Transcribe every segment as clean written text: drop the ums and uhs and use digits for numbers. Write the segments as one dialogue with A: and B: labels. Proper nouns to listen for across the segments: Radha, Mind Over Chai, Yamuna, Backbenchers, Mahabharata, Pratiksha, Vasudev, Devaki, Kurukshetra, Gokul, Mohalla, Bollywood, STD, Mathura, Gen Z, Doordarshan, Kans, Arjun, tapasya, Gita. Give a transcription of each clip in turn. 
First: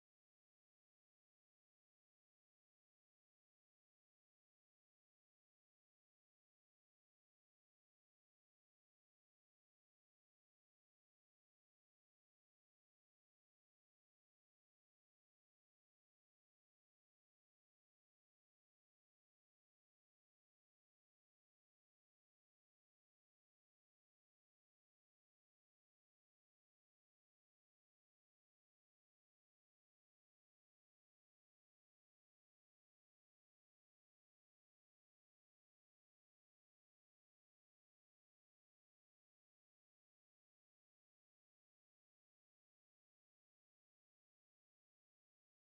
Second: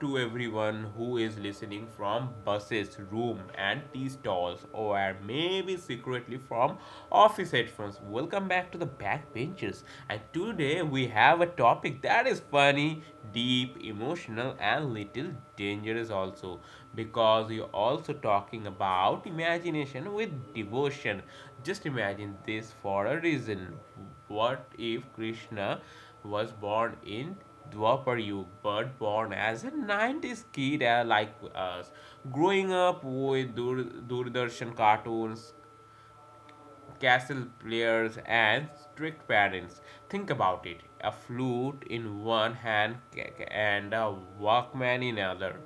A: to everyone who is listening from buses, room, and tea stalls, or maybe secretly from office headphones. Welcome back to the Backbenchers. And today we have a topic that is funny, deep, emotional, and little dangerous also, because we are also talking about imagination with devotion. Just imagine this for a reason. What if Krishna was born in Dwapar Yug, but born as a 90s kid, like us, growing up with Doordarshan cartoons, castle players and strict parents. Think about it, a flute in one hand and a workman in another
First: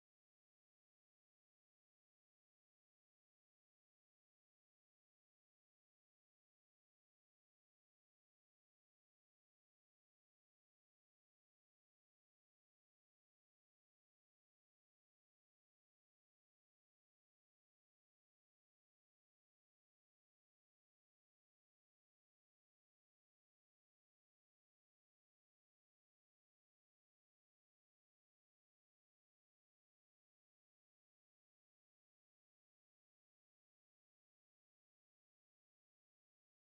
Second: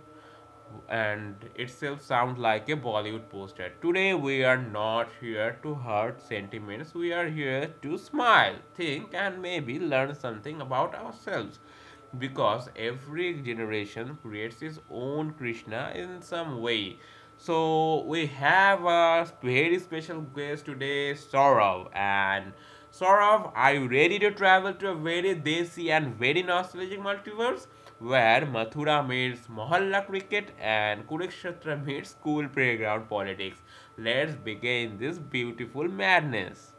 A: and itself sounds like a Bollywood poster. Today we are not here to hurt sentiments, we are here to smile, think, and maybe learn something about ourselves. Because every generation creates its own Krishna in some way. So we have a very special guest today, Saurav. And Saurav, are you ready to travel to a very desi and very nostalgic multiverse where Mathura meets Mohalla cricket and Kurukshetra meets school playground politics? Let's begin this beautiful madness.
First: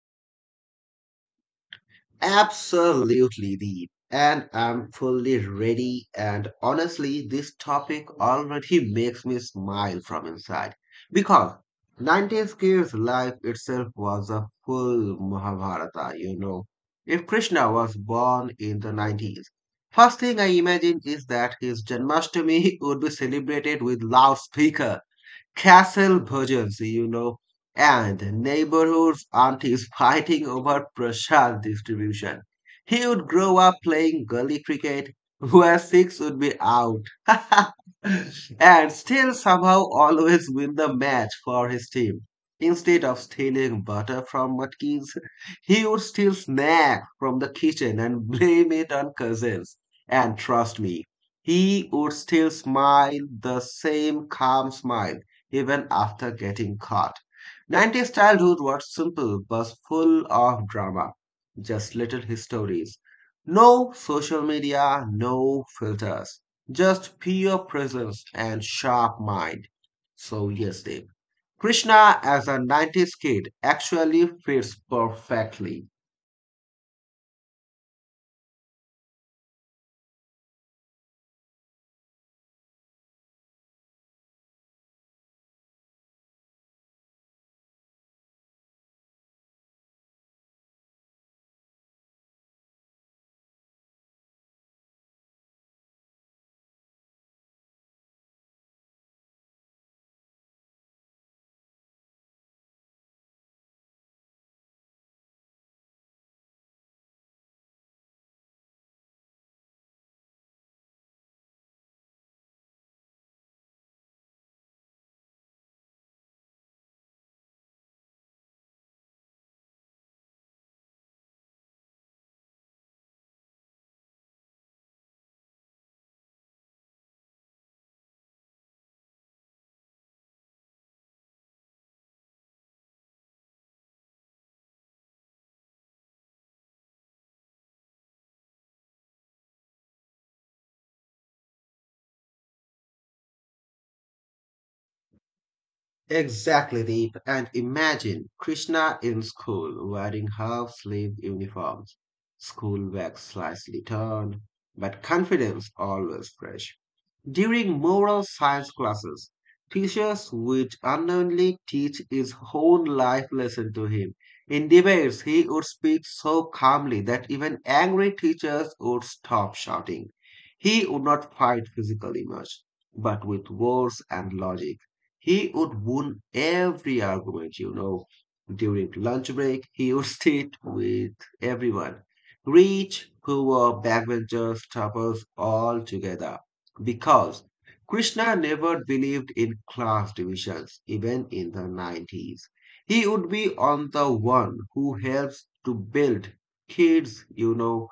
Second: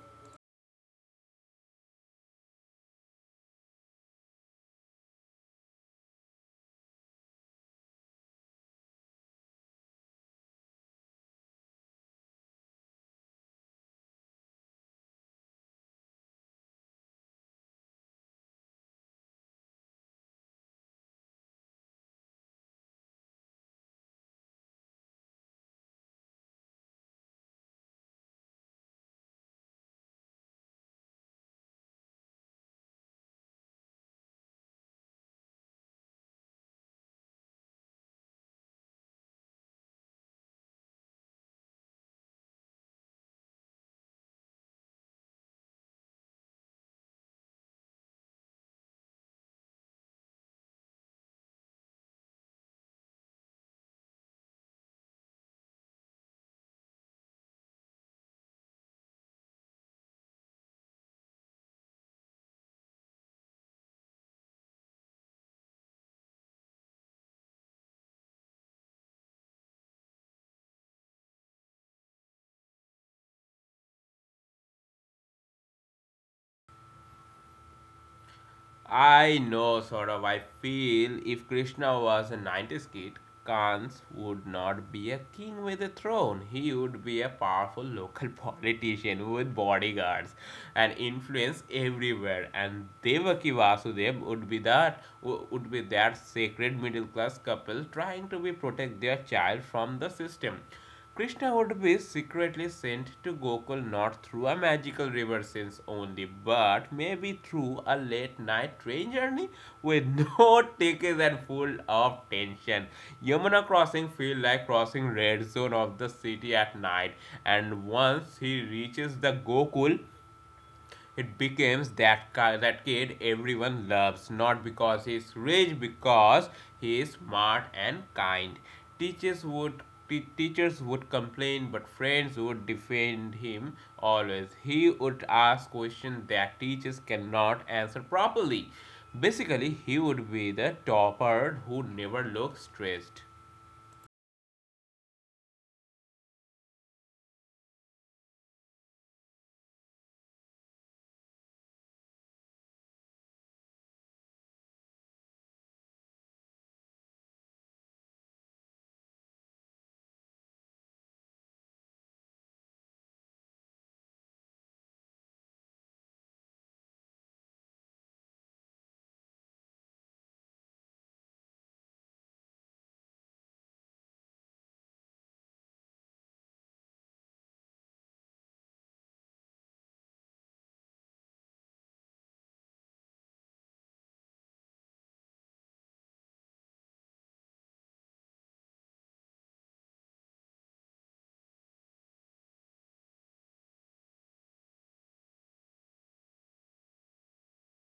B: Absolutely, Deep. And I'm fully ready. And honestly, this topic already makes me smile from inside. Because nineties kids' life itself was a full Mahabharata. If Krishna was born in the nineties, first thing I imagine is that his Janmashtami would be celebrated with loudspeaker castle and neighborhoods aunties fighting over prasad distribution. He would grow up playing gully cricket, where six would be out, and still somehow always win the match for his team. Instead of stealing butter from Watkins, he would steal snack from the kitchen and blame it on cousins. And trust me, he would still smile the same calm smile even after getting caught. nineties childhood was simple but full of drama, just little histories. No social media, no filters, just pure presence and sharp mind. So, yes, Dave. Krishna as a nineties kid actually fits perfectly.
A: I know, sort of. I feel if Krishna was a 90s kid, Kans would not be a king with a throne. He would be a powerful local politician with bodyguards and influence everywhere. And Devaki Vasudev would be that, sacred middle class couple trying to be protect their child from the system. Krishna would be secretly sent to Gokul not through a magical river sense only, but maybe through a late night train journey with no tickets and full of tension. Yamuna crossing feel like crossing red zone of the city at night, and once he reaches the Gokul, it becomes that kid everyone loves, not because he's rich, because he is smart and kind. Teachers would teachers would complain but friends would defend him always. He would ask questions that teachers cannot answer properly. Basically he would be the topper who never looks stressed.
B: Exactly, Deep. And imagine Krishna in school wearing half sleeve uniforms, school bags slightly turned, but confidence always fresh. During moral science classes, teachers would unknowingly teach his own life lesson to him. In debates, he would speak so calmly that even angry teachers would stop shouting. He would not fight physically much, but with words and logic. He would win every argument. During lunch break, he would sit with everyone, rich, poor, backbenchers, trappers, all together because Krishna never believed in class divisions, even in the nineties. He would be on the one who helps to build kids, you know,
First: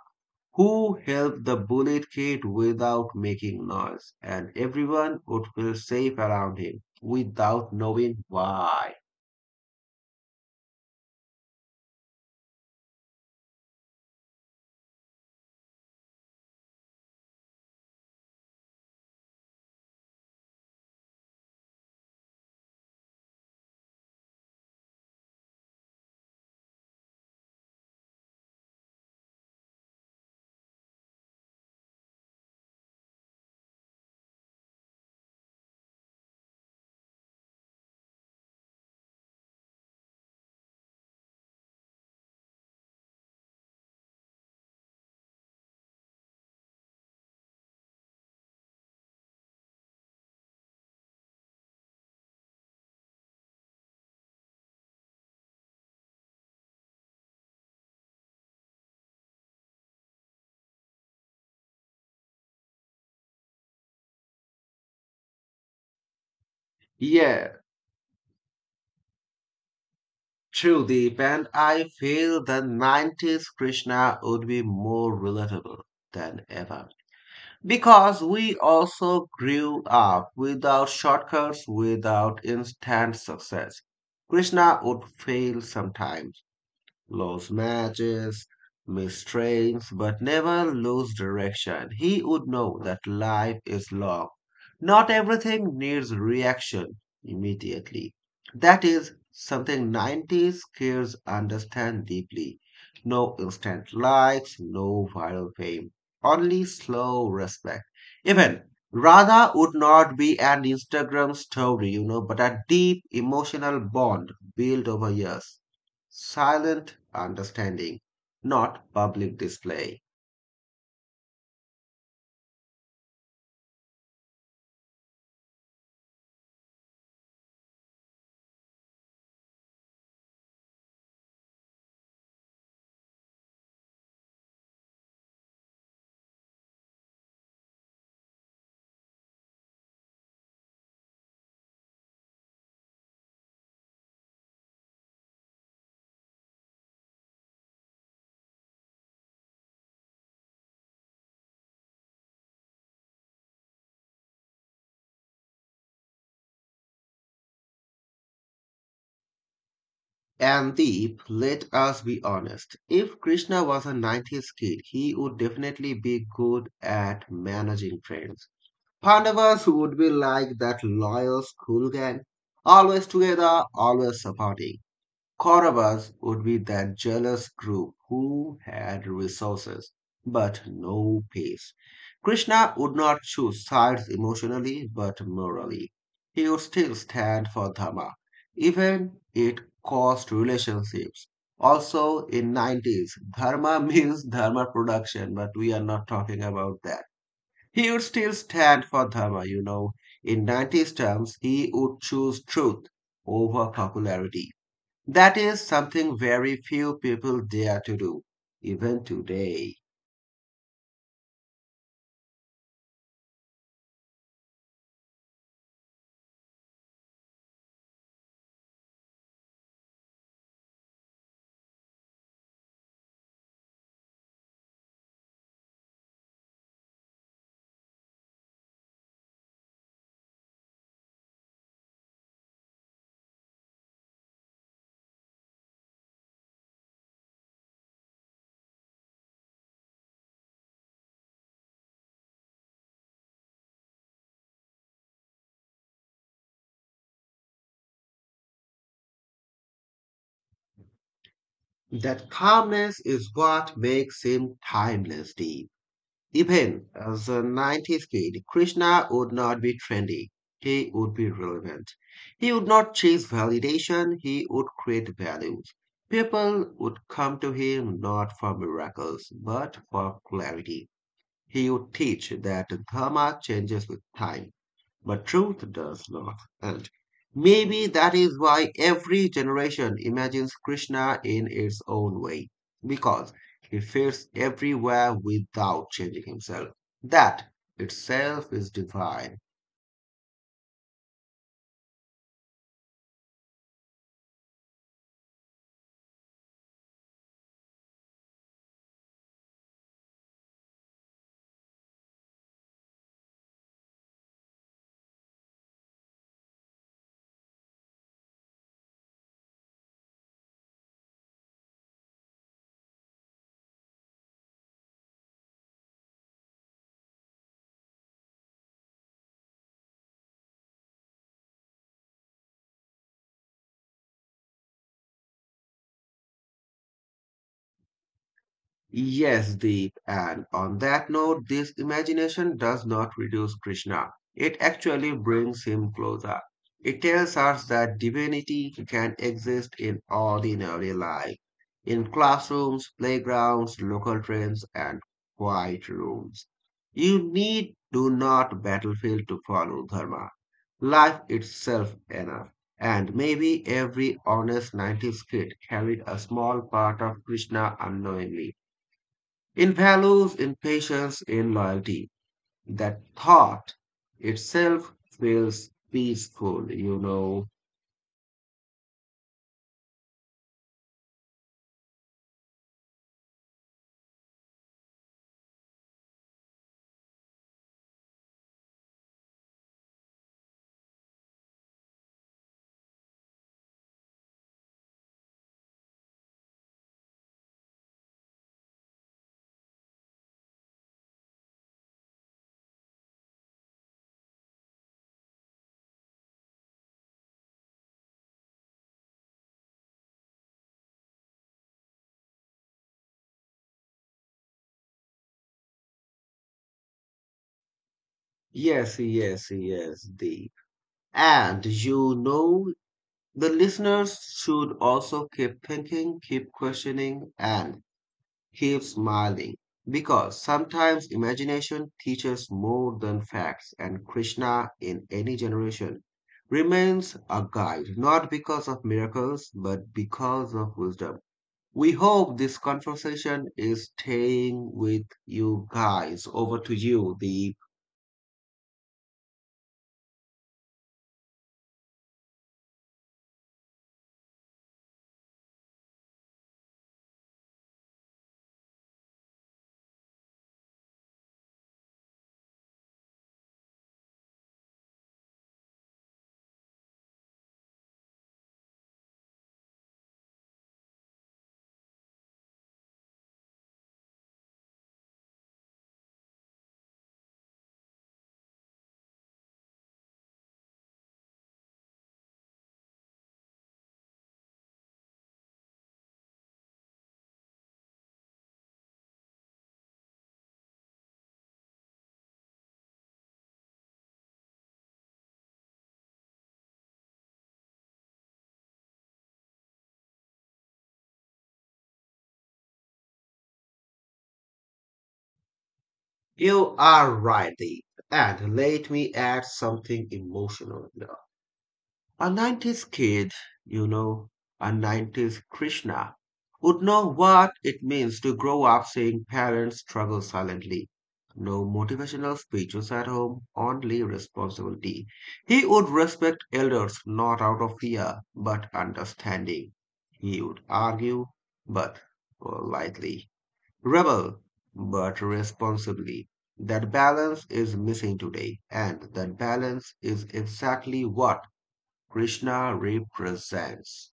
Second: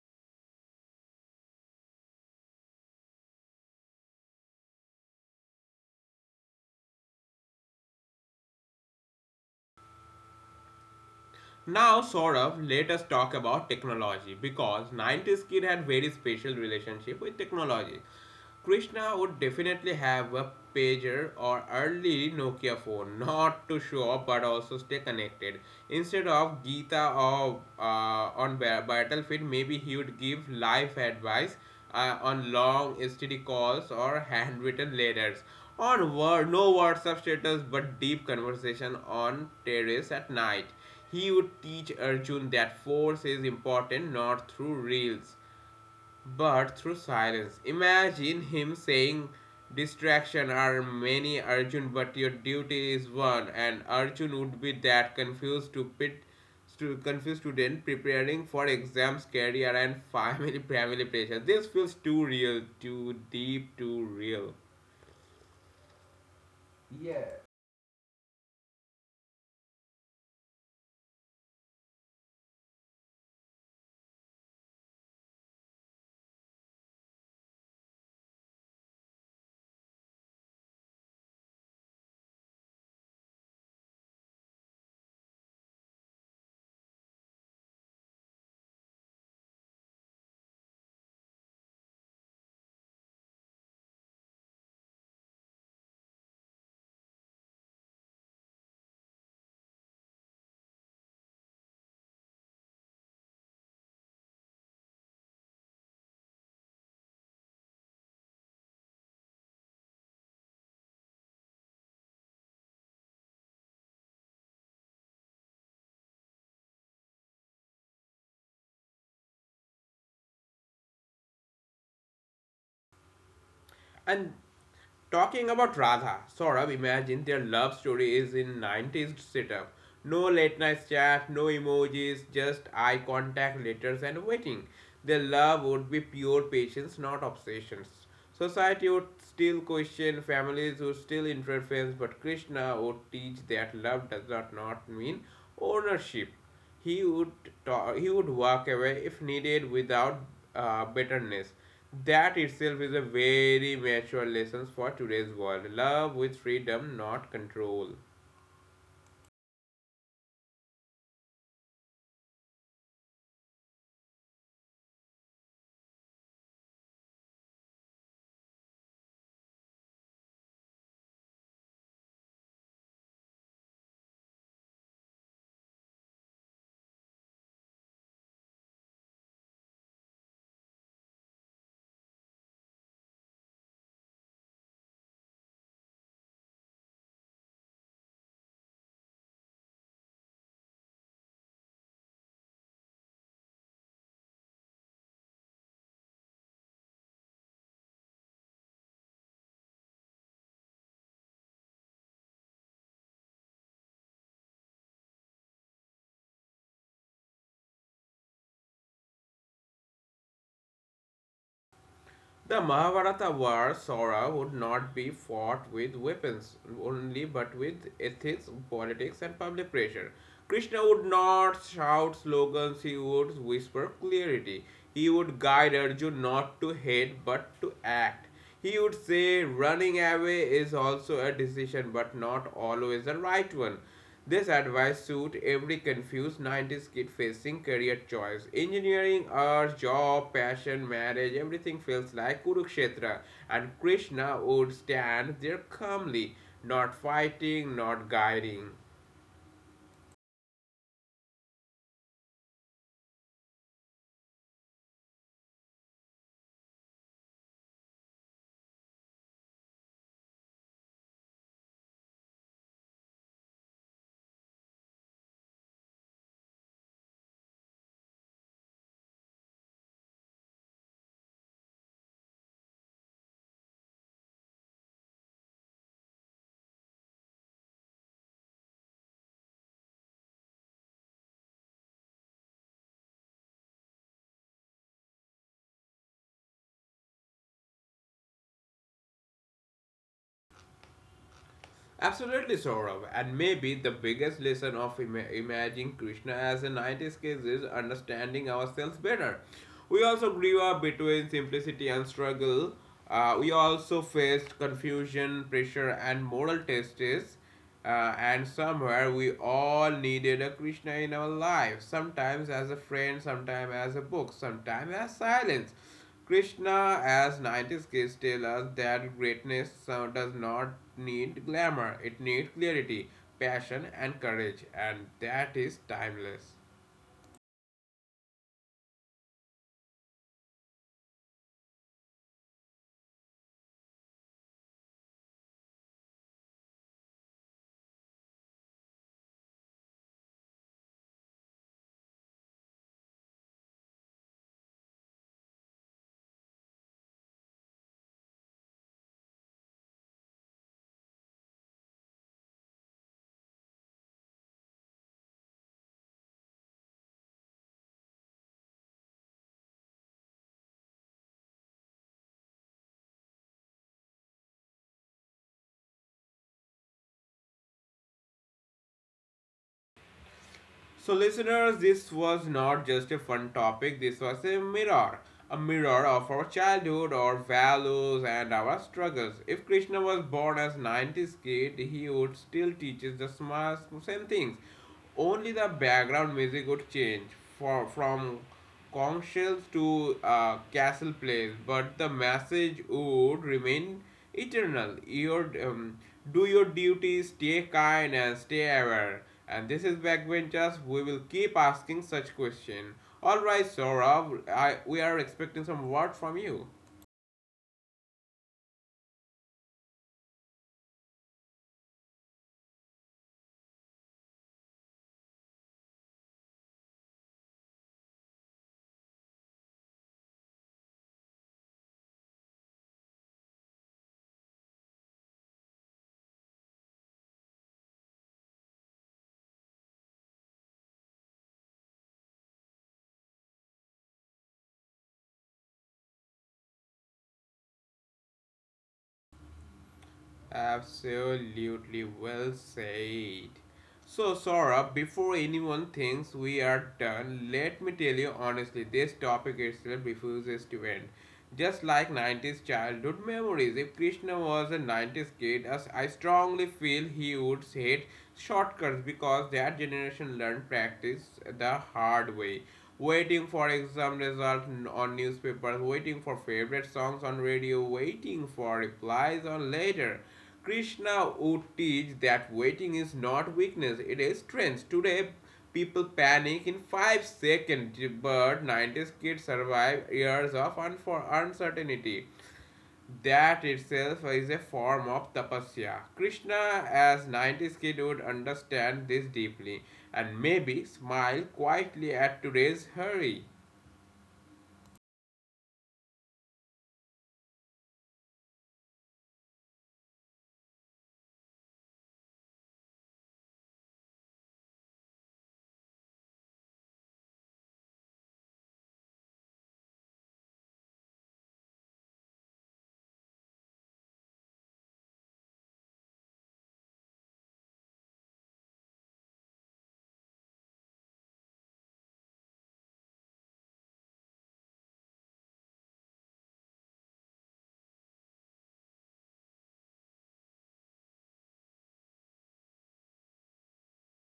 B: who help the bullied kid without making noise, and everyone would feel safe around him without knowing why.
A: Now, Saurabh, let us talk about technology because 90s kid had very special relationship with technology. Krishna would definitely have a pager or early Nokia phone, not to show up but also stay connected. Instead of Gita or on battlefield, maybe he would give life advice on long STD calls or handwritten letters. On word, no WhatsApp status but deep conversation on terrace at night. He would teach Arjun that force is important not through reels but through silence. Imagine him saying, distraction are many, Arjun, but your duty is one. And Arjun would be that confused to pit to confused student preparing for exams, career, and family pressure. This feels too real, too deep, too real.
B: Yeah, true, Deep, and I feel the nineties Krishna would be more relatable than ever. Because we also grew up without shortcuts, without instant success. Krishna would fail sometimes lost matches, missed trains, but never lose direction. He would know that life is long. Not everything needs reaction immediately. That is something nineties kids understand deeply. No instant likes, no viral fame, only slow respect. Even Radha would not be an Instagram but a deep emotional bond built over years silent understanding, not public display.
A: And talking about Radha, Saurabh, imagine their love story is in 90s setup. No late night chat, no emojis, just eye contact, letters, and waiting. Their love would be pure patience, not obsessions. Society would still question, families would still interfere, but Krishna would teach that love does not mean ownership. He would talk, he would walk away if needed without bitterness. That itself is a very mature lesson for today's world. Love with freedom, not control.
B: And Deep, let us be honest, if Krishna was a nineties kid, he would definitely be good at managing friends. Pandavas would be like that loyal school gang, always together, always supporting. Kauravas would be that jealous group who had resources but no peace. Krishna would not choose sides emotionally but morally. He would still stand for Dharma, even it cost relationships. Also, in nineties, Dharma means Dharma production, but we are not talking about that. He would still stand for Dharma. In nineties terms, he would choose truth over popularity. That is something very few people dare to do, even today.
A: The Mahabharata war, Saura, would not be fought with weapons only, but with ethics, politics, and public pressure. Krishna would not shout slogans, he would whisper clarity. He would guide Arjun not to hate but to act. He would say running away is also a decision, but not always the right one. This advice suits every confused 90s kid facing career choice. Engineering, art, job, passion, marriage, everything feels like Kurukshetra, and Krishna would stand there calmly, not fighting, not guiding.
B: That calmness is what makes him timeless deep. Even as a nineties kid, Krishna would not be trendy. He would be relevant. He would not chase validation, he would create values. People would come to him not for miracles, but for clarity. He would teach that dharma changes with time, but truth does not. And maybe that is why every generation imagines Krishna in its own way, because he fits everywhere without changing himself. That itself is divine.
A: Absolutely, Saurabh. And maybe the biggest lesson of imagining Krishna as a 90s case is understanding ourselves better. We also grew up between simplicity and struggle. We also faced confusion, pressure, and moral tests. And somewhere we all needed a Krishna in our life, sometimes as a friend, sometimes as a book, sometimes as silence. Krishna, as 90s kids, tell us that greatness does not need glamour, it needs clarity, passion, and courage, and that is timeless.
B: Yes, Deep. And on that note, this imagination does not reduce Krishna. It actually brings him closer. It tells us that divinity can exist in ordinary life, in classrooms, playgrounds, local trains, and quiet rooms. You need do not battlefield to follow dharma. Life itself enough. And maybe every honest nineties kid carried a small part of Krishna unknowingly in values, in patience, in loyalty. That thought itself feels peaceful.
A: So, listeners, this was not just a fun topic, this was a mirror. A mirror of our childhood, our values, and our struggles. If Krishna was born as 90s kid, he would still teach us the same things. Only the background music would change from conch shells to castle place, but the message would remain eternal. Do your duty, stay kind, and stay aware. And this is Backbenchers. We will keep asking such question. All right, Saurabh, we are expecting some word from you.
B: Yes, yes, yes, Deep. And you know, the listeners should also keep thinking, keep questioning, and keep smiling. Because sometimes imagination teaches more than facts, and Krishna in any generation remains a guide, not because of miracles, but because of wisdom. We hope this conversation is staying with you guys. Over to you, Deep.
A: Absolutely well said. So, Saurabh, before anyone thinks we are done, let me tell you honestly, this topic itself refuses to end. Just like 90s childhood memories, if Krishna was a 90s kid, as I strongly feel, he would hate shortcuts because that generation learned practice the hard way, waiting for exam result on newspapers, waiting for favorite songs on radio, waiting for replies on letter. Krishna would teach that waiting is not weakness, it is strength. Today, people panic in 5 seconds, but 90s kids survive years of uncertainty. That itself is a form of tapasya. Krishna, as 90s kid, would understand this deeply and maybe smile quietly at today's hurry.
B: You are right, Deep. And let me add something emotional. A 90's kid, you know, a nineties's Krishna, would know what it means to grow up seeing parents struggle silently. No motivational speeches at home, only responsibility. He would respect elders not out of fear, but understanding. He would argue, but politely. Rebel, but responsibly. That balance is missing today, and that balance is exactly what Krishna represents.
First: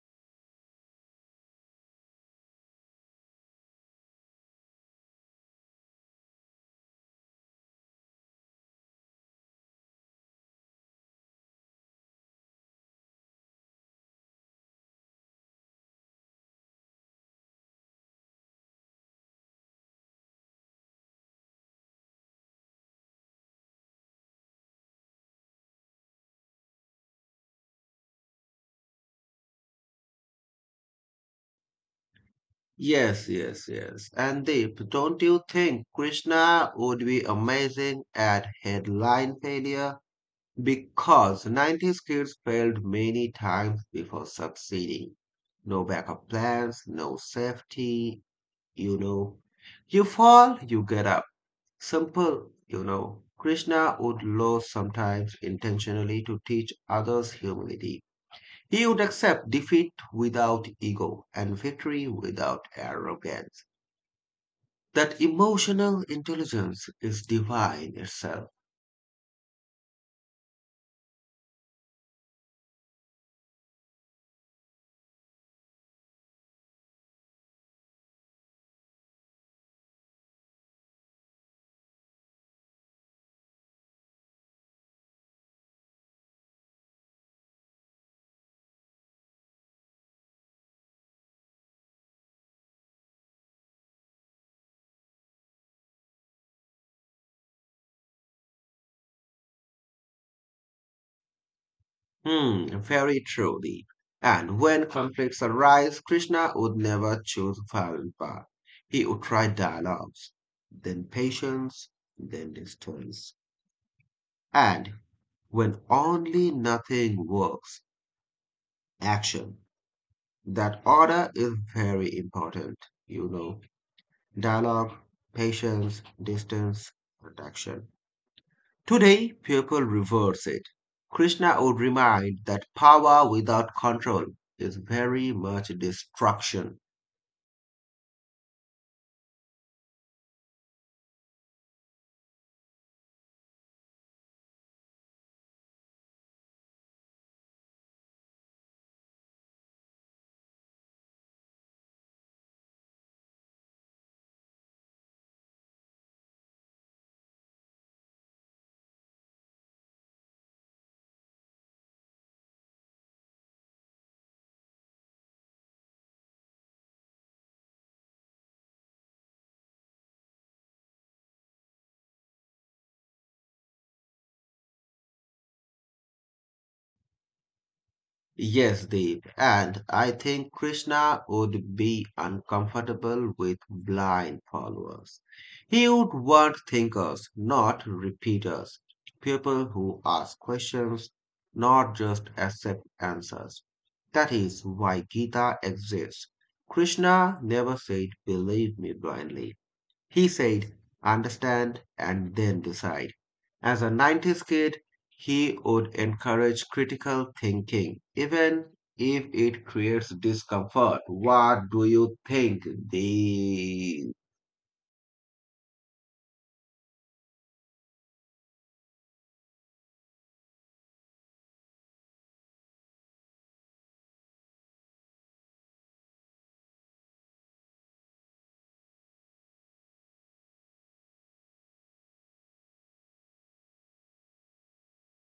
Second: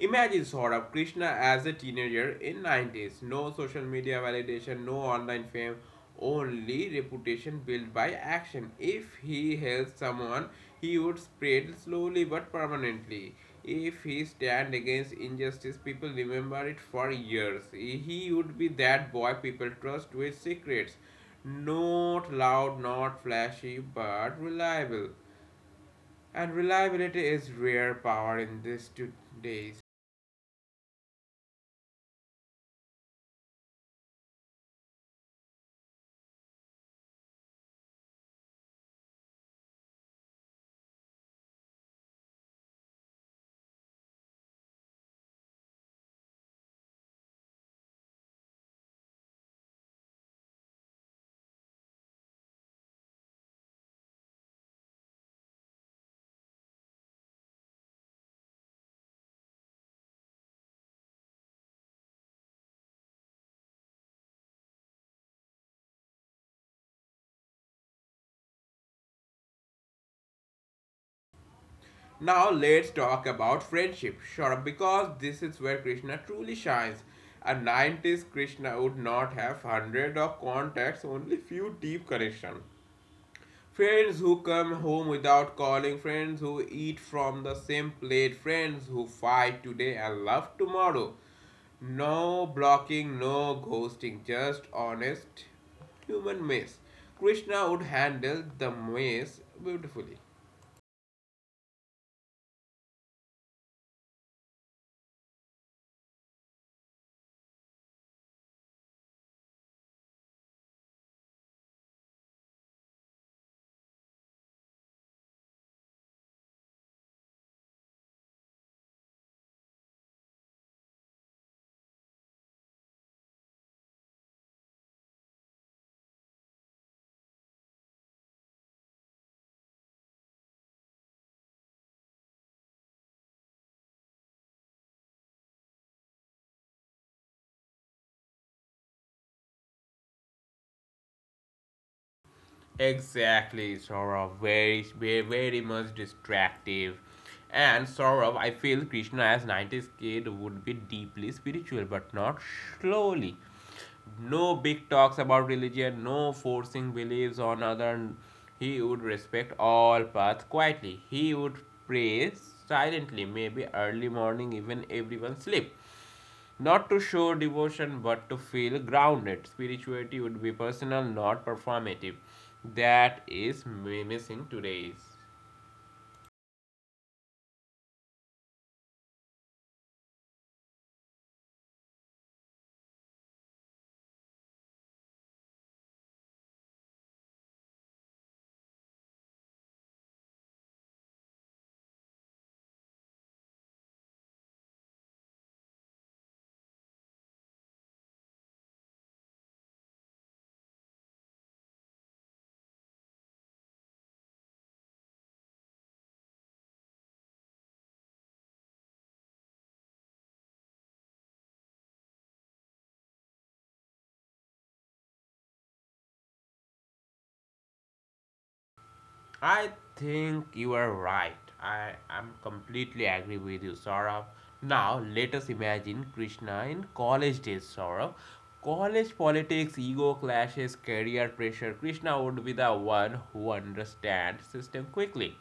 A: Imagine, sort of, Krishna as a teenager in 90s. No social media validation, no online fame, only reputation built by action. If he helps someone, he would spread slowly but permanently. If he stand against injustice, people remember it for years. He would be that boy people trust with secrets. Not loud, not flashy, but reliable. And reliability is rare power in these 2 days.
B: Yes, yes, yes. And Deep, don't you think Krishna would be amazing at headline failure? Because nineties kids failed many times before succeeding. No backup plans, no safety, you know. You fall, you get up. Simple. Krishna would lose sometimes intentionally to teach others humility. He would accept defeat without ego and victory without arrogance. That emotional intelligence is divine itself.
A: Now let's talk about friendship, sure, because this is where Krishna truly shines. At 90s, Krishna would not have hundreds of contacts, only few deep connections. Friends who come home without calling, friends who eat from the same plate, friends who fight today and love tomorrow. No blocking, no ghosting, just honest human mess. Krishna would handle the mess beautifully.
B: Hmm, very truly. And when conflicts arise, Krishna would never choose violent path. He would try dialogues, then patience, then distance. And when only nothing works, action. That order is very important, you know. Dialogue, patience, distance, protection. Today, people reverse it. Krishna would remind that power without control is very much destruction.
A: Exactly, Saurabh. Very, very, very much distractive. And Saurabh, I feel Krishna as 90s kid would be deeply spiritual, but not slowly. No big talks about religion, no forcing beliefs on other. He would respect all paths quietly. He would pray silently, maybe early morning, even everyone sleep, not to show devotion but to feel grounded. Spirituality would be personal, not performative. That is missing today's.
B: Yes, Deep. And I think Krishna would be uncomfortable with blind followers. He would want thinkers, not repeaters. People who ask questions, not just accept answers. That is why Gita exists. Krishna never said, believe me blindly. He said, understand and then decide. As a nineties kid, he would encourage critical thinking, even if it creates discomfort. What do you think, Deep?
A: I think you are right. I am completely agree with you, Saurabh. Now, let us imagine Krishna in college days, Saurabh. College politics, ego clashes, career pressure. Krishna would be the one who understands system quickly.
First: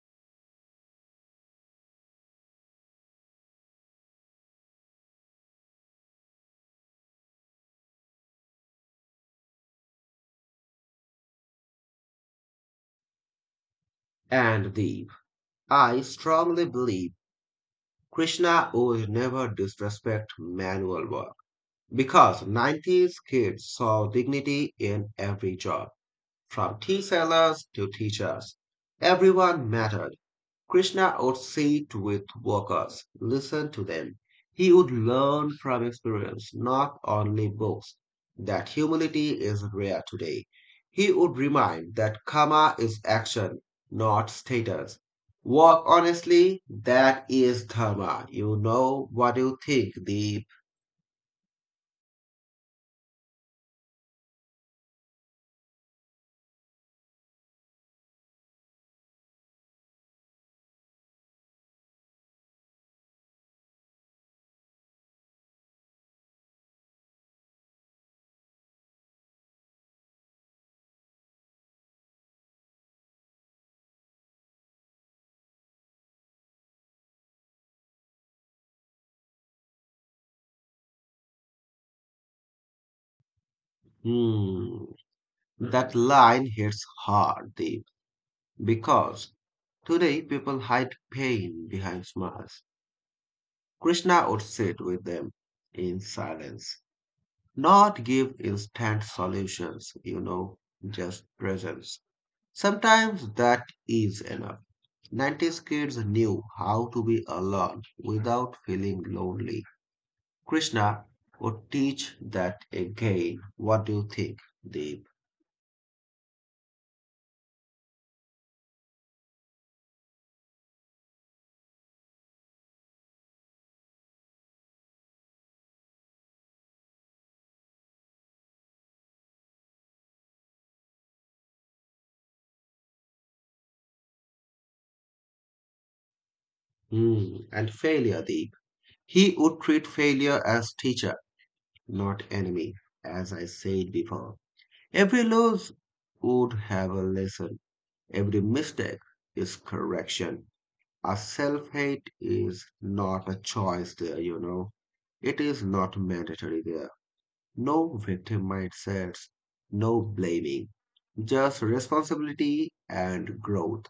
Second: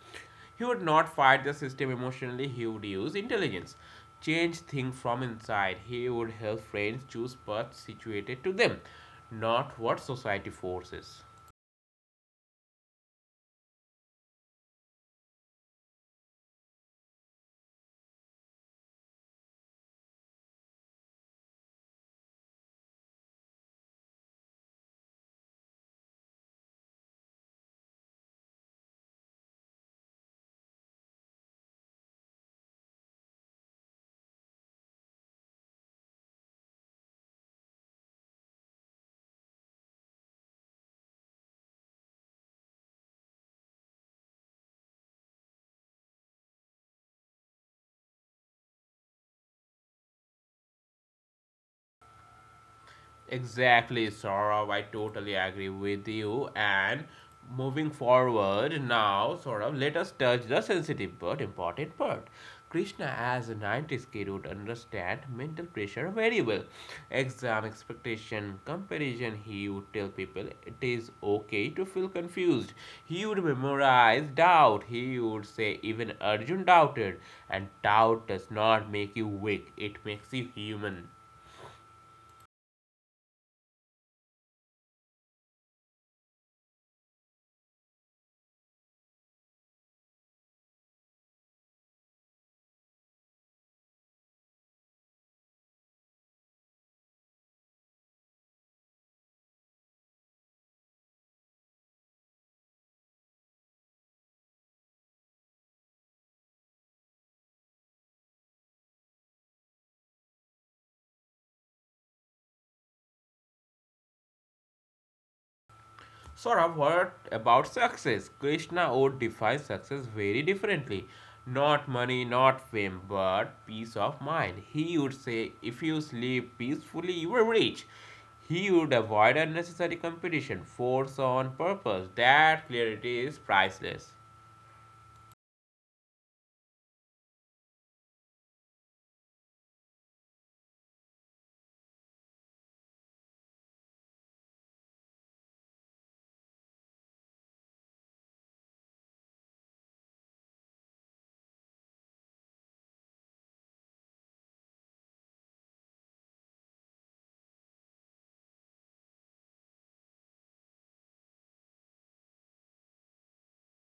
A: He would not fight the system emotionally, he would use intelligence. Change things from inside. He would help friends choose paths situated to them, not what society forces.
B: And Deep, I strongly believe Krishna would never disrespect manual work because nineties kids saw dignity in every job, from tea sellers to teachers. Everyone mattered. Krishna would sit with workers, listen to them. He would learn from experience, not only books, that humility is rare today. He would remind that karma is action, not status. Work honestly, that is dharma. You know what you think, Deep.
A: Exactly, Saurav. I totally agree with you. And moving forward now, Saurav, let us touch the sensitive but important part. Krishna, as a 90s kid, would understand mental pressure very well. Exam expectation, comparison, he would tell people it is okay to feel confused. He would memorize doubt. He would say even Arjun doubted. And doubt does not make you weak, it makes you human.
B: Hmm, that line hits hard, Deep, because today people hide pain behind smiles. Krishna would sit with them in silence, not give instant just presence. Sometimes that is enough. nineties kids knew how to be alone without feeling lonely. Krishna would teach that again. What do you think, Deep?
A: Saurabh, what about success? Krishna would define success very differently. Not money, not fame, but peace of mind. He would say, if you sleep peacefully, you are rich. He would avoid unnecessary competition, force on purpose. That clarity is priceless.
B: Hmm. And failure, Deep. He would treat failure as teacher, not enemy, as I said before. Every loss would have a lesson Every mistake is correction. A self hate is not a choice there. It is not mandatory there. No victim mindsets, no blaming, just responsibility and growth.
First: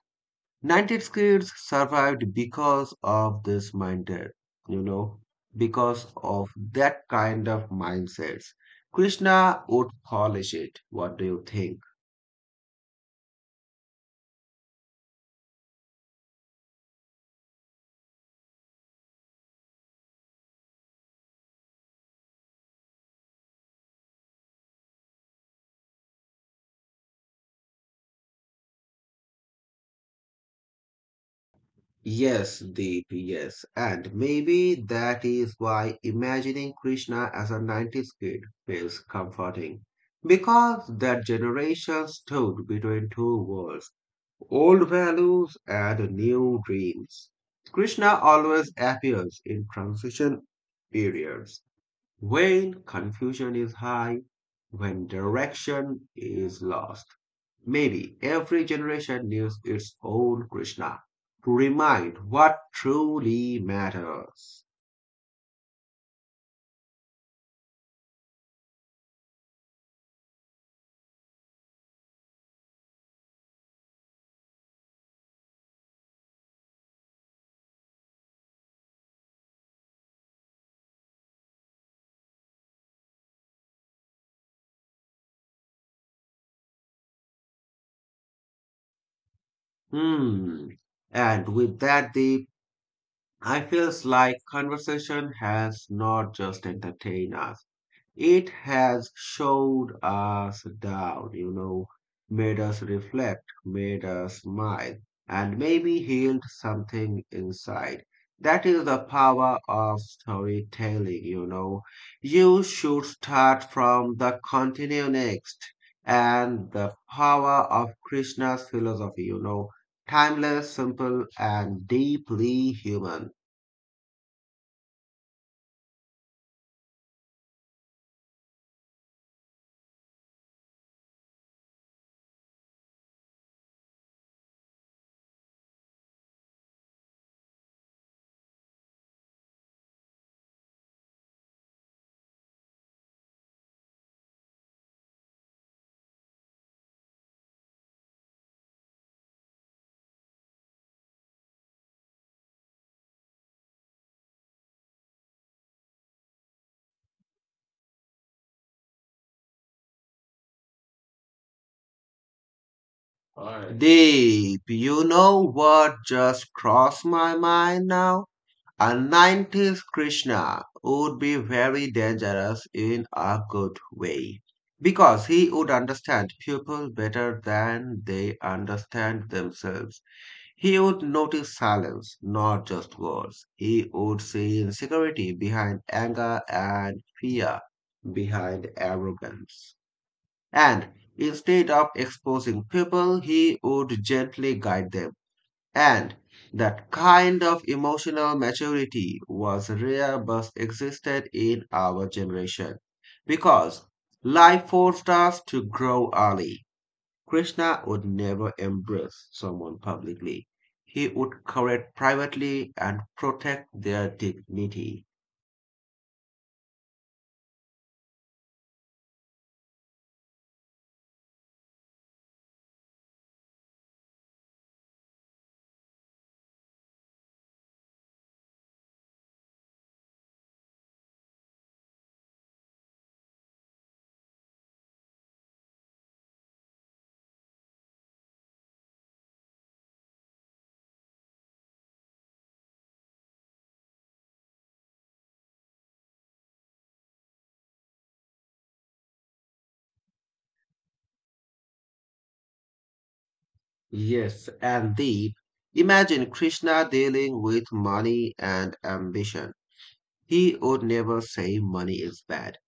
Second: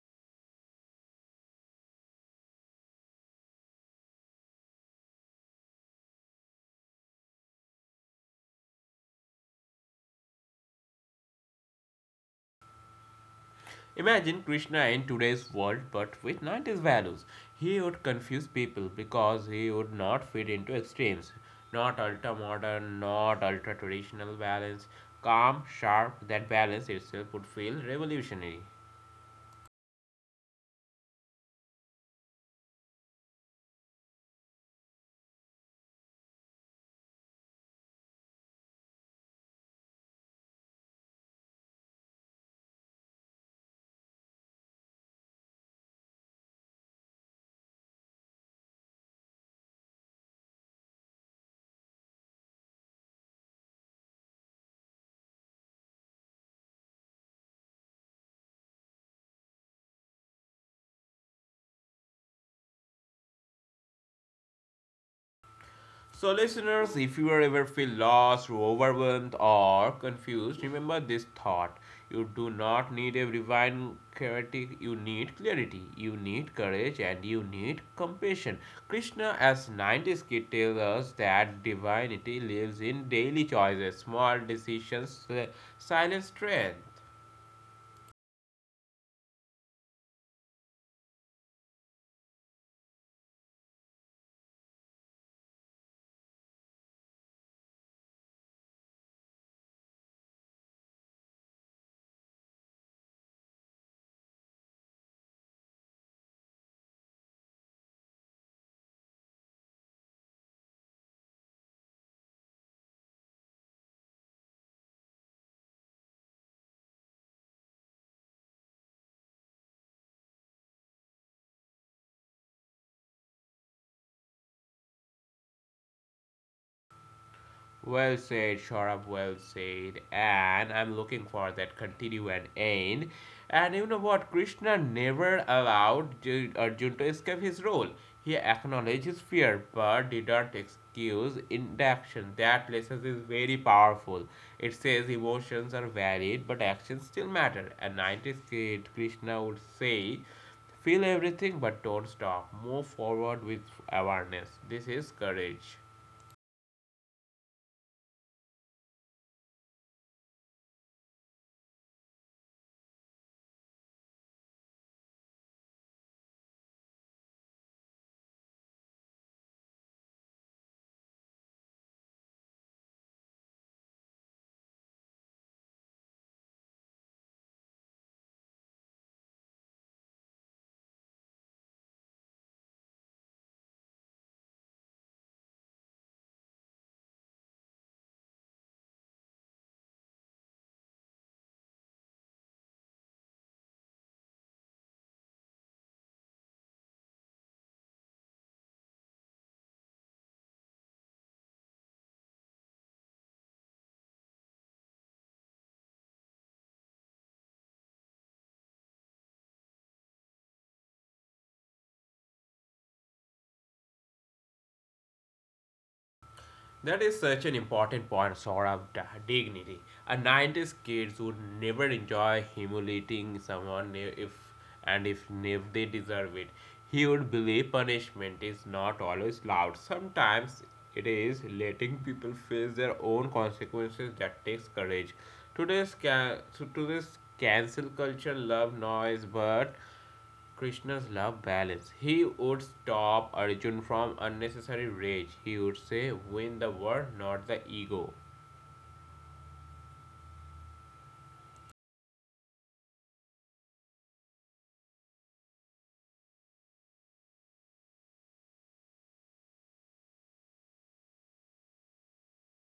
B: nineties kids survived because of this you know, because of that kind of mindsets. Krishna would polish it. What do you think?
A: Imagine Krishna in today's world but with 90s values. He would confuse people because he would not fit into extremes. Not ultra modern, not ultra traditional balance. Calm, sharp, that balance itself would feel revolutionary.
B: Yes, Deep, yes. And maybe that is why imagining Krishna as a nineties kid feels comforting. Because that generation stood between two worlds, old values and new dreams. Krishna always appears in transition periods when confusion is high, when direction is lost, maybe every generation needs its own Krishna to remind what truly matters.
A: So, listeners, if you ever feel lost, overwhelmed, or confused, remember this thought. You do not need a divine clarity, you need courage, and you need compassion. Krishna, as 90s kid, tells us that divinity lives in daily choices, small decisions, silent strength.
B: Hmm. And with that, Deep, I feels like conversation has not just entertained us. It has showed us down, made us reflect, made us smile, and maybe healed something inside. That is the power of storytelling, you know. You should start from the continue next and the power of Krishna's timeless, simple, and deeply human.
A: Well said, Shorab, well said. And I'm looking for that continue and end. And you know what? Krishna never allowed Arjun to escape his role. He acknowledged his fear but did not excuse inaction. That lesson is very powerful. It says emotions are valid but actions still matter. A 90s kid, Krishna would say, feel everything but don't stop. Move forward with awareness. This is courage.
B: Alright. Deep, you know what just crossed my mind now? A nineties Krishna would be very dangerous in a good way because he would understand people better than they understand themselves. He would notice silence, not just words. He would see insecurity behind anger and fear behind arrogance and instead of exposing people, he would gently guide them. And that kind of emotional maturity was rare but existed in our generation because life forced us to grow early. Krishna would never embrace someone publicly. He would correct privately and protect their dignity.
A: That is such an important point, sort of. Dignity. A 90s kids would never enjoy humiliating someone, if and if, if they deserve it. He would believe punishment is not always loud. Sometimes it is letting people face their own consequences that takes courage. Today's, ca- so today's cancel culture love noise, but Krishna's love balance. He would stop Arjun from unnecessary rage. He would say, win the war, not the ego.
B: Yes, and the imagine Krishna dealing with money and ambition. He would never say money is bad.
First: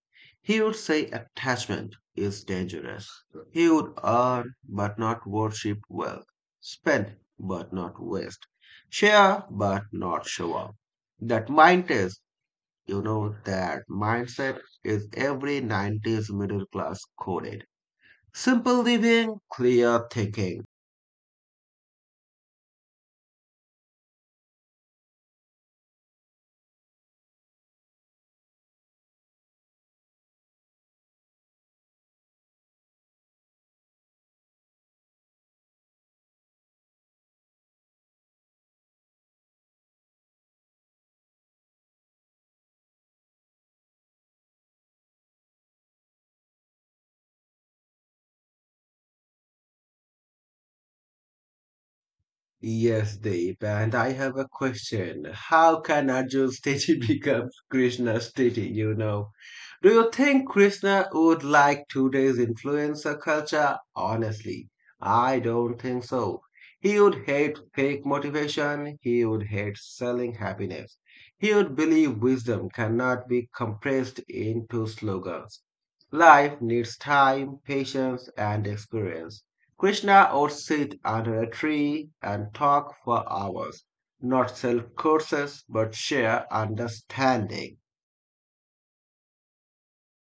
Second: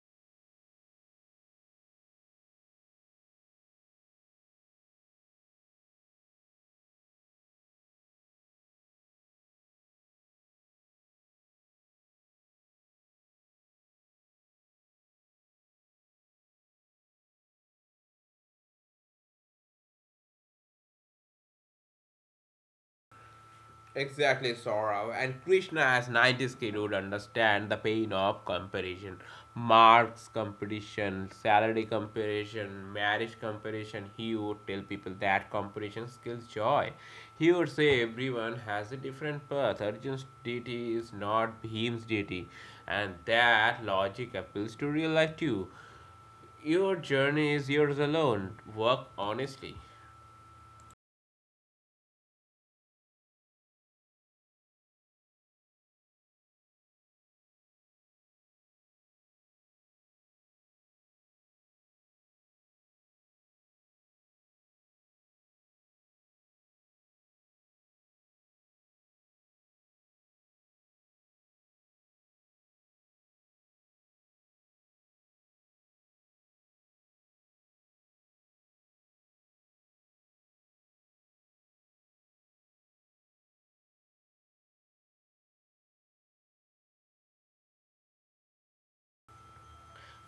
B: He would say attachment is dangerous. He would earn but not worship wealth, spend but not waste, share but not show off. That mind is, that mindset is every nineties middle class coded. Simple living, clear thinking.
A: Exactly, Saurav. And Krishna, as 90s kid, would understand the pain of comparison. Marks comparison, salary comparison, marriage comparison. He would tell people that comparison kills joy. He would say everyone has a different path. Arjun's deity is not Bhim's deity. And that logic appeals to real life too. Your journey is yours alone. Work honestly.
B: Yes, Deep. And I have a question. How can Arjun's statue become Krishna's statue, Do you think Krishna would like today's influencer culture? Honestly, I don't think so. He would hate fake motivation. He would hate selling happiness. He would believe wisdom cannot be compressed into slogans. Life needs time, patience, and experience. Krishna would sit under a tree and talk for hours, not sell courses but share understanding.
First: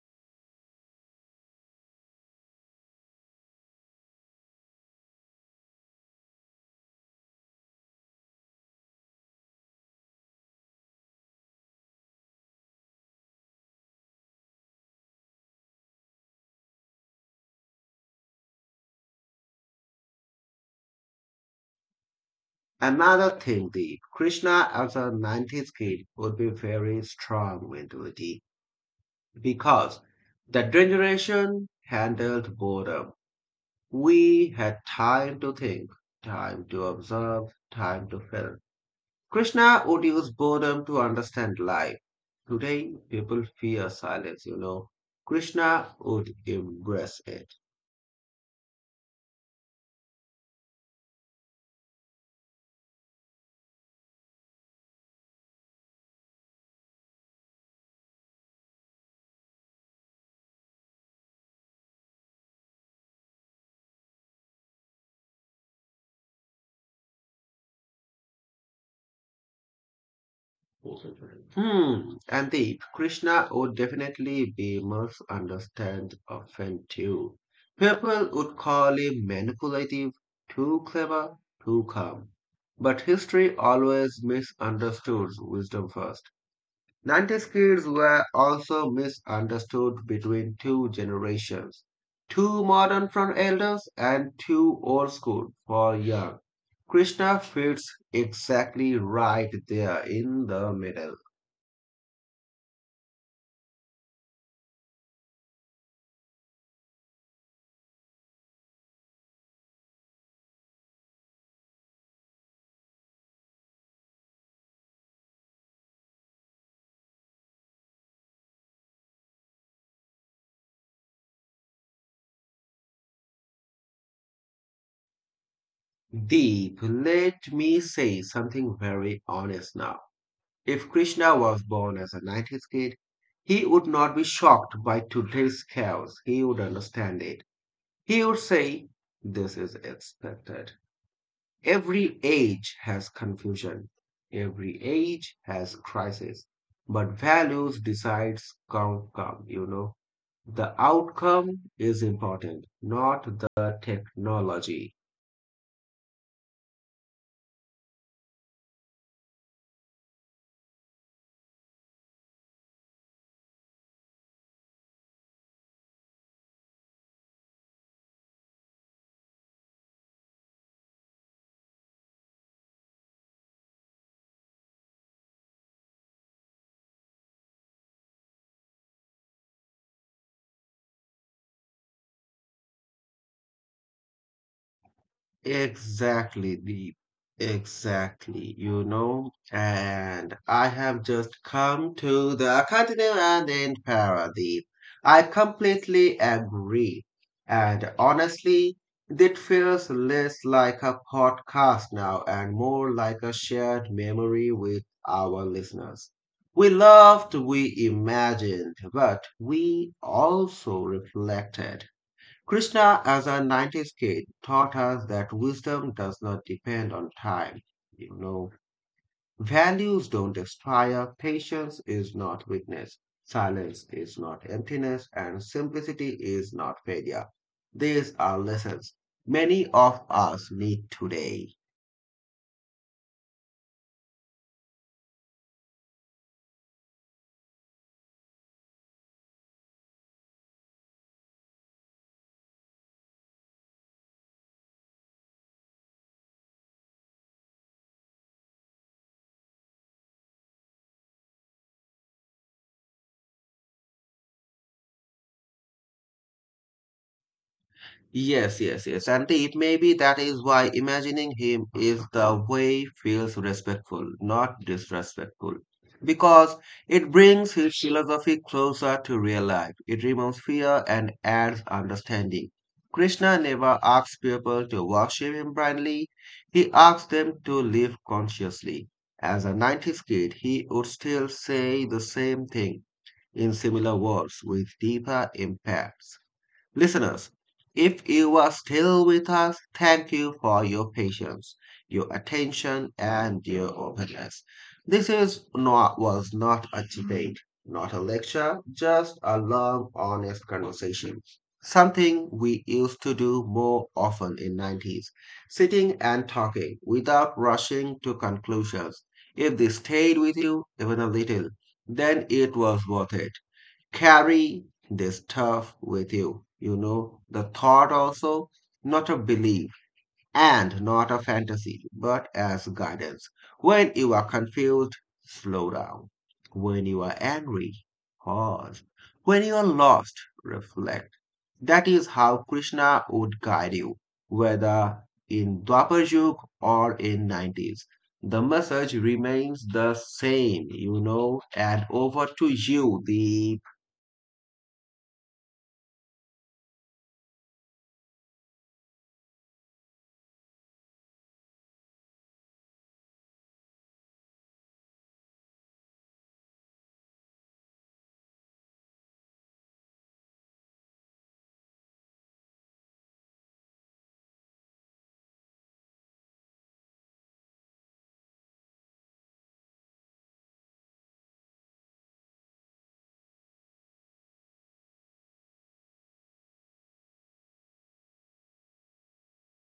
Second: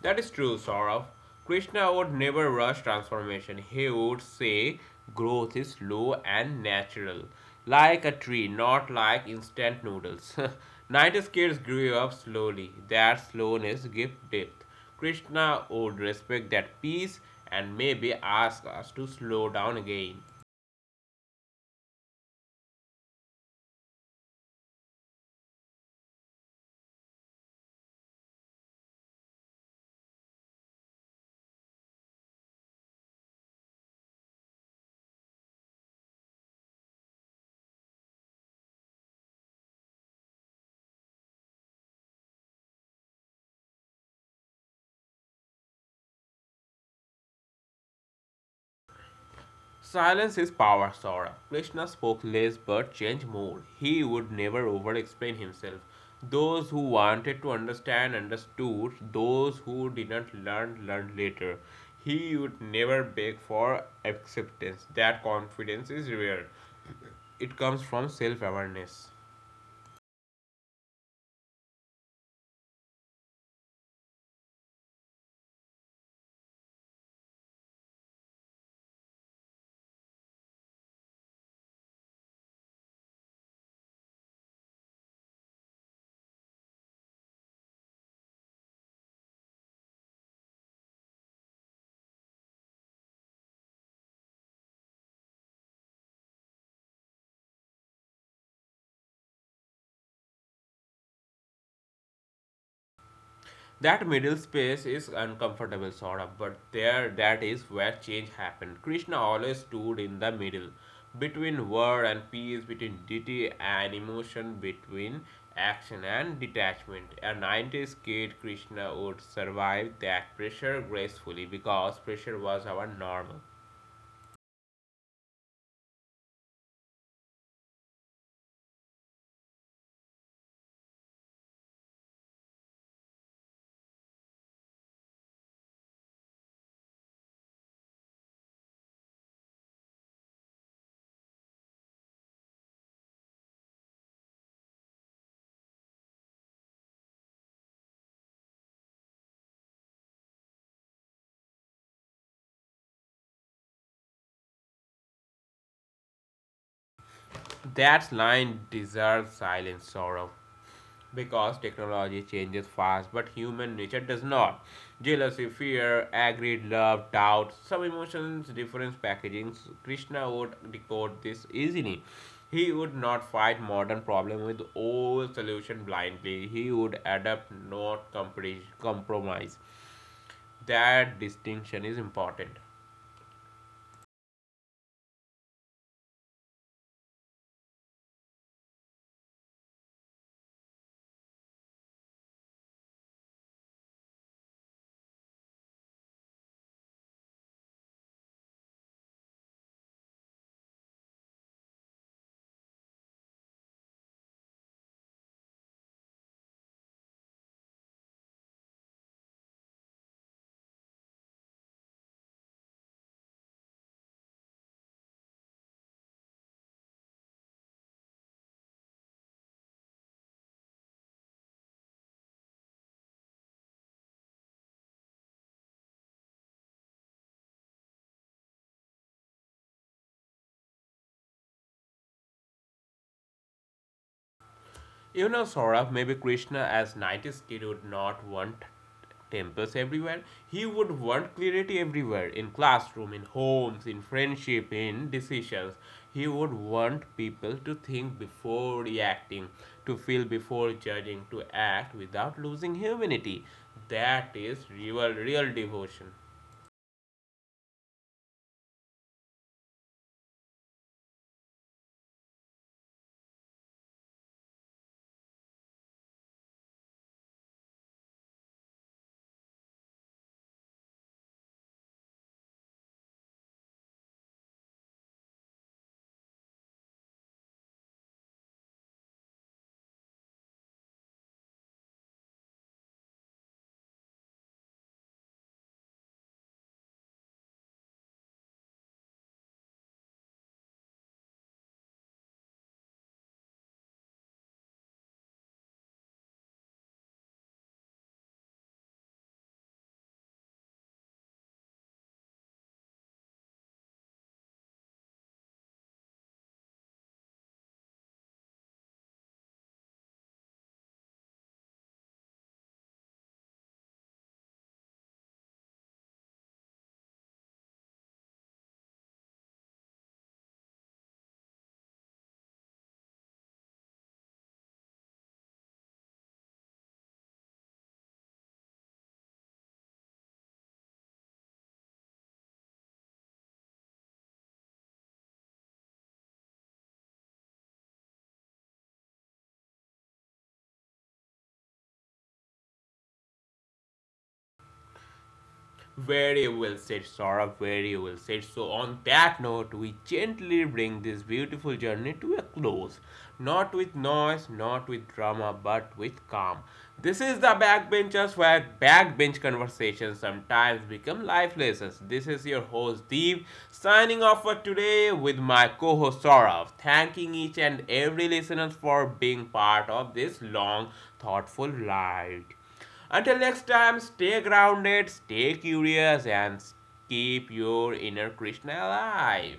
A: That is true, Saurav. Krishna would never rush transformation. He would say growth is slow and natural, like a tree, not like instant noodles. 90s kids grew up slowly. That slowness gives depth. Krishna would respect that peace and maybe ask us to slow down again.
B: Another thing, the Krishna as a nineties kid would be very strong mentality because the generation handled boredom. We had time to think, time to observe, time to feel. Krishna would use boredom to understand life. Today, people fear silence, Krishna would embrace it.
A: Silence is power, Saurabh. Krishna spoke less but changed more. He would never over explain himself. Those who wanted to understand understood, those who didn't learn learned later. He would never beg for acceptance. That confidence is rare, it comes from self awareness.
B: Hmm. And the Krishna would definitely be misunderstood often too. People would call him manipulative, too clever, too calm. But history always misunderstood wisdom first. nineties kids were also misunderstood between two generations too modern for elders and too old school for young. Krishna fits exactly right there in the middle.
A: That middle space is uncomfortable, sort of, but there that is where change happened. Krishna always stood in the middle, between word and peace, between duty and emotion, between action and detachment. A 90s kid Krishna would survive that pressure gracefully because pressure was our normal.
B: Deep, let me say something very honest now. If Krishna was born as a nineties kid, he would not be shocked by today's chaos. He would understand it. He would say, this is expected. Every age has confusion. Every age has crisis. But values decides outcome. The outcome is important, not the technology.
A: That line deserves silent sorrow because technology changes fast, but human nature does not. Jealousy, fear, anger, love, doubt, some emotions, different packagings. Krishna would decode this easily. He would not fight modern problem with old solution blindly. He would adapt, not compromise. That distinction is important.
B: Exactly, Deep. Exactly, And I have just come to the continue and in paradise. I completely agree. And honestly, it feels less like a podcast now and more like a shared memory with our listeners. We loved, we imagined, but we also reflected. Krishna, as a nineties kid, taught us that wisdom does not depend on time. You know, values don't expire, patience is not weakness, silence is not emptiness, and simplicity is not failure. These are lessons many of us need today.
A: You know, Saurabh, maybe Krishna as 90s kid would not want temples everywhere. He would want clarity everywhere, in classroom, in homes, in friendship, in decisions. He would want people to think before reacting, to feel before judging, to act without losing humanity. That is real, real devotion.
B: Yes, yes, yes. And it may be that is why imagining him is the way feels respectful, not disrespectful. Because it brings his philosophy closer to real life. It removes fear and adds understanding. Krishna never asks people to worship him blindly. He asks them to live consciously. As a nineties kid, he would still say the same thing in similar words with deeper impact. Listeners, if you are still with us, thank you for your patience, your attention, and your openness. This is not was not a debate, not a lecture, just a long, honest conversation. Something we used to do more often in nineties, sitting and talking without rushing to conclusions. If this stayed with you even a little, then it was worth it carry this stuff with you. The thought also, not a belief and not a fantasy, but as guidance. When you are confused, slow down. When you are angry, pause. When you are lost, reflect. That is how Krishna would guide you, whether in Dwapar Yug or in nineties. The message remains the same, and over to you, the
A: Very well said, Saurabh. Very well said. So, on that note, we gently bring this beautiful journey to a close. Not with noise, not with drama, but with calm. This is the Backbenchers, where backbench conversations sometimes become life lessons. This is your host Deep signing off for today with my co-host Saurav, thanking each and every listener for being part of this long, thoughtful ride. Until next time, stay grounded, stay curious, and keep your inner Krishna alive.